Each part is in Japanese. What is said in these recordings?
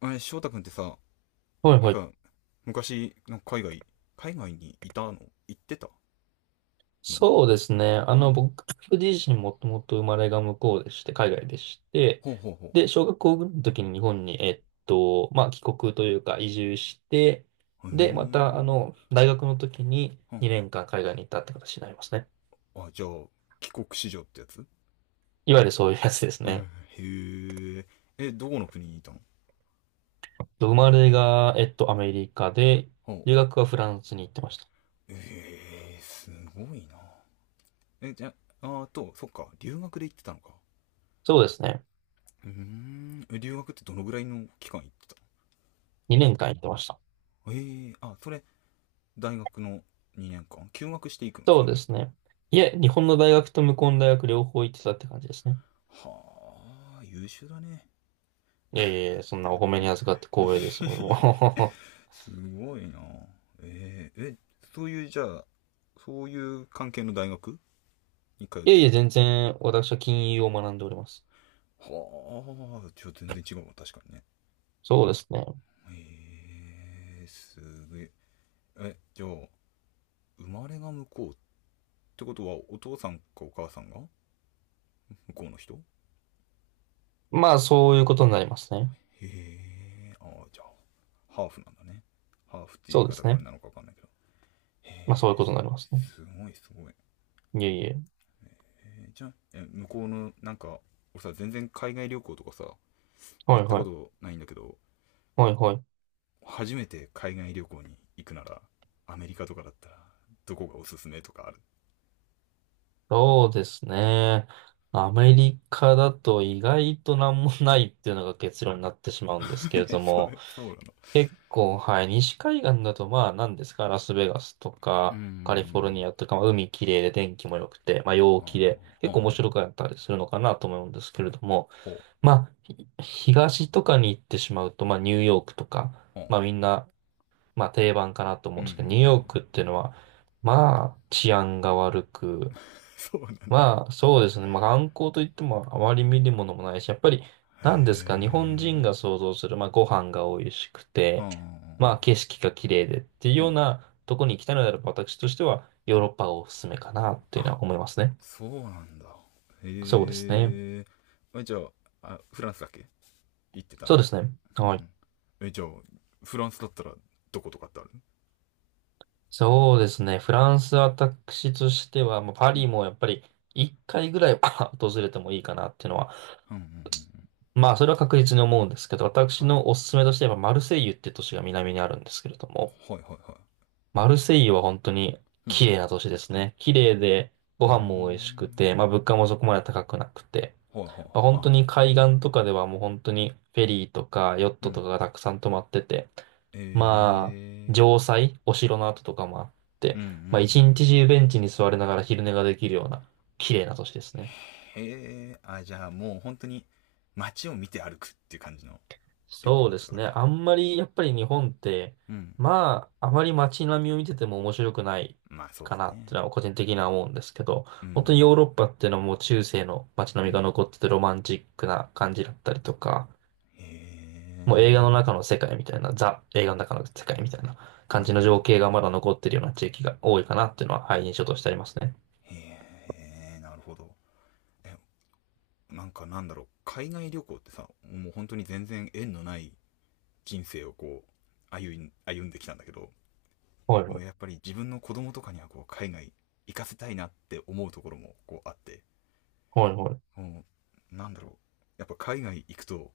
あれ、翔太くんってさ、はいなんはい。か、昔、なんか海外にいたの、行ってたの？そうですね。うん。僕自身もともと生まれが向こうでして、海外でして、ほうほうほで、小学校ぐらいの時に日本に、帰国というか移住して、う。うーで、また、ん。大学の時にうん。2年間海外に行ったって形になりますね。あ、じゃあ、帰国子女ってやつ？いわゆるそういうやつですね。へえ。え、どこの国にいたの？生まれが、アメリカで、ほう。留学はフランスに行ってました。ええ、すごいな。え、じゃあ、あ、と、そっか、留学で行ってたのか。そうですね。うーん。え、留学ってどのぐらいの期間行ってた2年間行ってました。の？あ、それ、大学の2年間休学していくの、そそうういうでのっすて？ね。いえ、日本の大学と向こうの大学両方行ってたって感じですね。はあ、優秀だね。いやいやいや、そんなお褒めに預かって光栄です。もう すごいな。えー、えそういうじゃあ、そういう関係の大学に通っ いやているや、の？全然私は金融を学んでおります。はあ、ちょっと全然違うわ、確かにね。そうですね。すげえ。じゃあ、生まれが向こうってことは、お父さんかお母さんが向こうの人？へまあ、そういうことになりますね。え。ああ、じゃあ、ハーフなんだね。ハーフって言いそうで方すがあれね。なのか分かんないけど、まあ、そういうことになりますね。すごいすごい。いやいや。じゃあ、向こうのなんか俺さ、全然海外旅行とかさは行いったはこい。とないんだけど、はいはい。初めて海外旅行に行くなら、アメリカとかだったら、どこがおすすめとかある？そうですね。アメリカだと意外となんもないっていうのが結論になってしまうんですけれえ、 どそも。う、そうなの。結構、はい。西海岸だと、まあ、何ですか、ラスベガスとうんうか、カリフォルニんアとか、まあ、海綺麗で天気も良くて、まあ、う陽ん。ああ、気で、ほ結構面う、白かったりするのかなと思うんですけれども、ほう、まあ、東とかに行ってしまうと、まあ、ニューヨークとか、ほう。まあ、みんな、まあ、定番かなと思ううんんうんですけど、ニューうヨーん。クっていうのは、まあ、治安が悪く、そうなんだ。まあ、そうですね。まあ、観光といってもあまり見るものもないし、やっぱり、へ何ですか、日本人がえ。想像する、まあ、ご飯が美味しくうんうて、んうまあ、ん景色が綺麗でっていううようん。なとこに行きたいのであれば、私としては、ヨーロッパがおすすめかなっていうのあ、は思いますね。そうなんだ。へそうですね。え。え、じゃあ、あ、フランスだっけ、行ってたそのっうですて？ね。うんはい。うん。え、じゃあ、フランスだったら、どことかってある？そうですね。フランス、私としては、まあ、パリもやっぱり、一回ぐらいは 訪れてもいいかなっていうのは、うんうんうんまあ、それは確実に思うんですけど、う私ん。はのおすすめとしては、マルセイユって都市が南にあるんですけれども、い。はいはいはい。マルセイユは本当にうん。綺麗な都市ですね。綺麗で、うごー飯も美味しくて、まあん。物価もそこまで高くなくて、ほいほいまほあい。本当あ、にそ海れな。岸とかではもう本当にフェリーとかヨッうトとん。かがたくさん泊まってて、まあ、え城塞、お城の跡とかもあっえー、て、うんうんうまあ一ん。日中ベンチに座りながら昼寝ができるような綺麗な都市ですね。へえ。あ、じゃあ、もう本当に街を見て歩くっていう感じの旅行そうっでてこすとね。か。あんまり、やっぱり日本って、うん。まあ、あまり街並みを見てても面白くないまあそうでかすなってね。のは個人的には思うんですけど、うんう本当にヨん。ーロッパっていうのはもう中世の街並うみがん。残っててロマンチックな感じだったりとか、へもう映画のえ。中の世界みたいな、ザ映画の中の世界みたいなうんう感じの情ん。景がまだ残ってるような地域が多いかなっていうのは、はい、印象としてありますね。へえ、なるほど。え、なんか、なんだろう。海外旅行ってさ、もう本当に全然縁のない人生をこう、歩んできたんだけど、はいもはうやっい。ぱり自分の子供とかにはこう海外行かせたいなって思うところもこうあって、はいはい。もうなんだろう。やっぱ海外行くと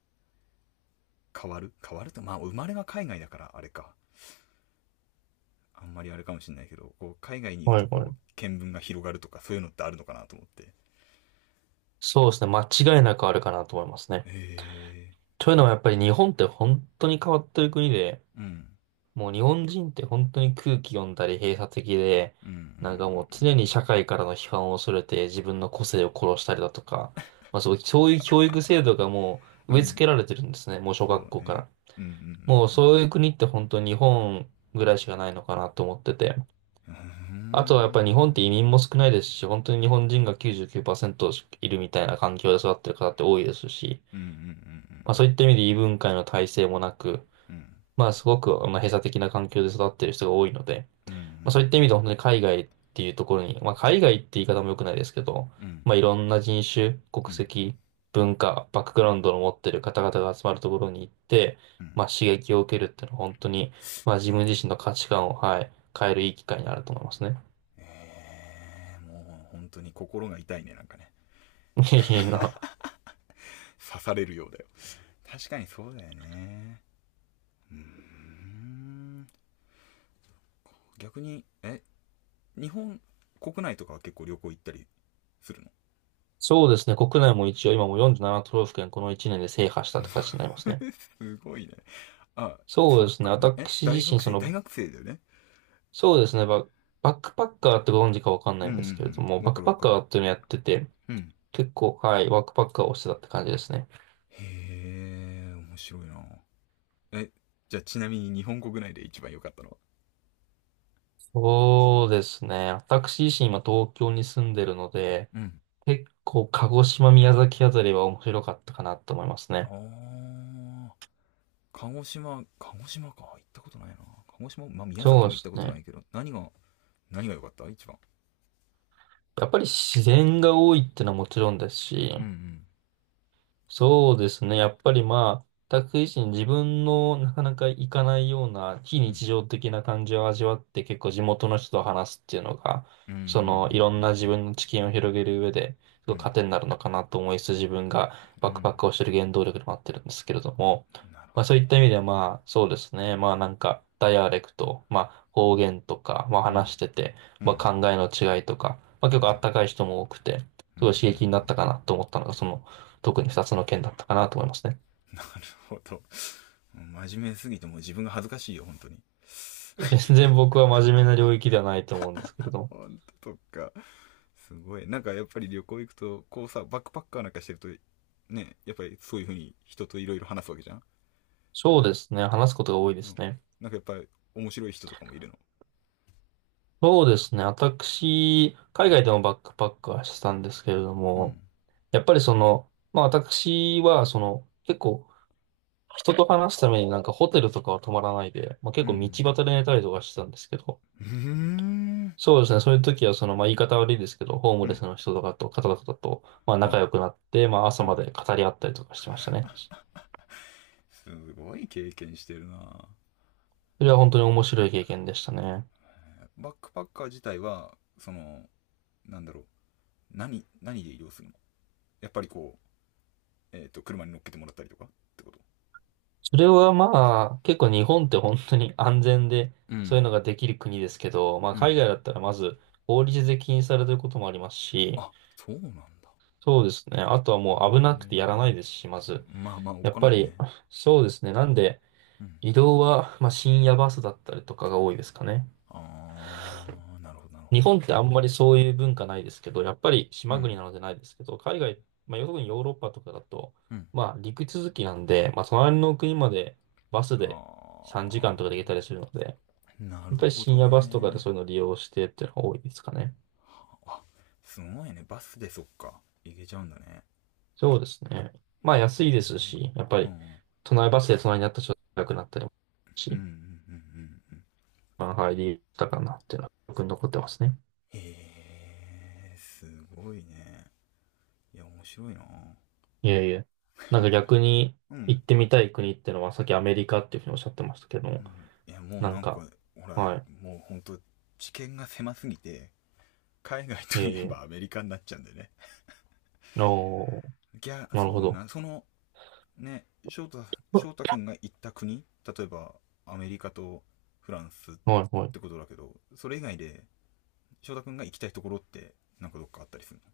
変わる変わると、まあ生まれが海外だからあれか。あんまりあれかもしれないけど、こう海外に行くはといはこうい。見聞が広がるとかそういうのってあるのかなと思って。そうですね。間違いなくあるかなと思いますね。へえ。というのはやっぱり日本って本当に変わってる国で、うん。もう日本人って本当に空気読んだり閉鎖的で、うんうんなんかもう常うにんう社会からの批判を恐れて自分の個性を殺したりだとか、そういう教育制度がもんううん。植うえ付ん、けられてるんですね、もう小そ学う校かね。ら。うんうもうんそういう国って本当に日本ぐらいしかないのかなと思ってて。うんうん。うあとはやっぱり日本ってん。移民も少ないですし、本当に日本人が99%いるみたいな環境で育ってる方って多いですし、うんうんうんうまあそういんった意味で異文化への耐性もなく、うん。うんまあすごくまあ閉鎖的な環境で育ってる人が多いので、うんうんうまあそういった意味んでは本当に海外っていうところに、まあ海外って言い方も良くないですけど、うん。うんまあいろんな人種、国うん籍、文化、バックグラウンドの持ってる方々が集まるところに行って、うん。まあ刺激を受けるっていうのは本当に、まあ自なる分ほ自身ど。の価値観を、はい、変えるいい機会になると思いますね。もう本当に心が痛いね、なんかね。いいな。刺されるようだよ。確かにそうだよね。うーん。逆に、え、日本国内とかは結構旅行行ったりするの？ そうですね。国内も一応今もう47都道府県この1年で制覇したって形になりますね。すごいね。あ、そそうでっすね。か。私大自身、学そ生、大の、学生だよね？そうですね。バックパッカーってご存知かわかんなうんいうんですけれどんうも、ん。わバッかクるパわッかカる。ーっていうのをやってて、うん。結構、はい、ワークパッカーをしてたって感じですね。へえ、面白いな。え、じゃあ、ちなみに日本国内で一番良かったのは？そうですね。私自身今東京に住んでるので、うん。結構鹿児島、宮崎あたりは面白かったかなと思いますあね。あ。鹿児島、鹿児島か。行ったことないな。鹿児島、まあ、宮そ崎うもで行っすたことなね。いけど、何が良かった、一番？やっぱり自然が多いってのはもちろんですうし、んそうですね。やっぱりまあ、全く自分のなかなか行かないような非うん。う日ん。常的な感じを味わって結構地元の人と話すっていうのが、うんうんうんうそのいろんな自ん分の知見を広げる上で、すうごんいうん。糧になるのかなと思いつつ自分がうバックパッん。クをしてる原動力でもあってるんですけれども、なるほまあそうどいった意味ね。ではまあそうですね。まあなんかダイアレクト、まあ方言とか、まあうん。話してて、うまあ考ん。えの違いとか、まあ結う構あん。ったかい人も多くて、すうんうごい刺激んになうっん。たかなと思ったのが、その特に2つの件だったかなと思いますね。なるほど。真面目すぎて、もう自分が恥ずかしいよ、本当に。全然僕は真面目な領域ではないと思うんですけれども。本当とか？すごい。なんかやっぱり旅行行くと、こうさ、バックパッカーなんかしてると、ね、やっぱりそういう風に人といろいろ話すわけじゃん。そうですね。話すことが多いでうん。すね。なんかやっぱり面白い人とかもいるの？そうですね。私、う海ん。外でもバックパックはしてたんですけれどうも、ん。やっぱりその、まあ私はその、結構人と話すためになんかホテルとかは泊まらないで、まあ結う構道ん端で寝たりとかしてたんですけど、うんうーん。そうですね。そういう時はその、まあ言い方悪いですけど、ホーうムレん。スの人とかと、方々と、まあ仲は良くなって、まああ、朝はまあ。で語り合ったりとかしてましたね。すごい経験してるな。それは本当に面白い経験でしたね。バックパッカー自体は、その、なんだろう、何で移動するの？やっぱりこう、車に乗っけてもらったりとかってこと？それはまあ、結構日本って本当に安全で、うそういうのんができる国ですけど、まあうん。海外だったらまず法律で禁止されてることもありますし、あ、そうなんだ。そうですね。あとはへもう危なくてやらなえ。いですし、まず。まあまあ、おっやっかぱないり、ね。そうですね。なんで、うん。移動は、まあ深夜バスだったりとかが多いですかね。あー、なるほど、なるほ日ど。本ってあんまりそういう文化ないですけど、やっぱりう島ん国なのでないですけど、海外、まあ、特にヨーロッパとかだと、うん。まあ、陸続きなんで、まあ、隣の国までバスで3時は間とかあ。で行けたりするので、やなるっぱりほ深ど夜バスとかでね。そういうのを利用してっていうのが多いですかね。すごいね。バスで、そっか。行けちゃうんだね。そうですね。まあ、安いですし、やっぱうんうり、ん隣バスで隣になった人が高くなったりもすうんるうんし、うん。まあ、入りたかなっていうのは、僕に残ってますね。へえ、すごいね。いや、面白いな。いえいえ。なんか逆にうん行ってみたい国ってのは、さっきアメリカっていうふうにおっしゃってましたけうどん。いや、もうなんなんか、か、ほら、はもうほんと知見が狭すぎて、海外い。いとえいいえばアえ。メリカになっちゃうんだよね。おー、いや、なるそうほだど。な、その、ね、翔太くんが行った国、例えばアメリカとフランスっはいはい。てことだけど、それ以外で翔太くんが行きたいところって、なんかどっかあったりするの？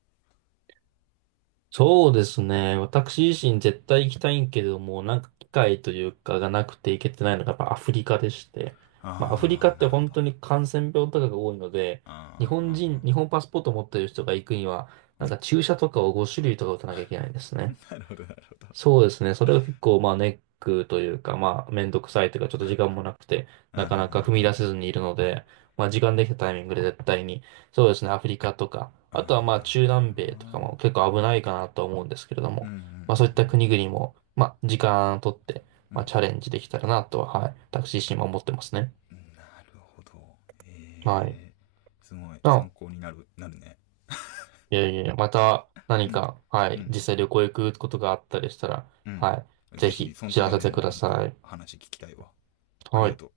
そうですね。私自身絶対行きたいんけれども、なんか機会というかがなくて行けてないのがやっぱアフリカでして。まあアフリカああ、ってなるほ本ど。あ当に感染病とかが多いので、日本人、あ。日本パスポート持ってる人が行くには、うなんかん。 注射とかを5種類とか打たなきゃいけないんですね。なるほど、なるほど。そうですね。それが結構、まあ、ネックというか、まあ、めんどくさいというか、ちょっと時間もなくて、うんうなんかなか踏うみ出んうせん。ずにいるので、まあ、時間できたタイミングで絶対に、そうですね、アフリカとか、うあとはまあ、中ん南米とかも結構危ないかなと思うんですけれどうんも、うまあ、そういったん国々も、まあ、時間をとって、うまあ、ん。チャレンジできたらなとは、はい、私自身も思ってますね。なるほど。はい。えすごいあ、参考になる、ね。いやいやいや、またう何ん。か、はうい、実ん。際旅行行くことがあったりしたら、うん。はい、ぜぜひ、ひその知時らはせね、てもくうだほんさとい。話聞きたいわ。ありはがい。とう。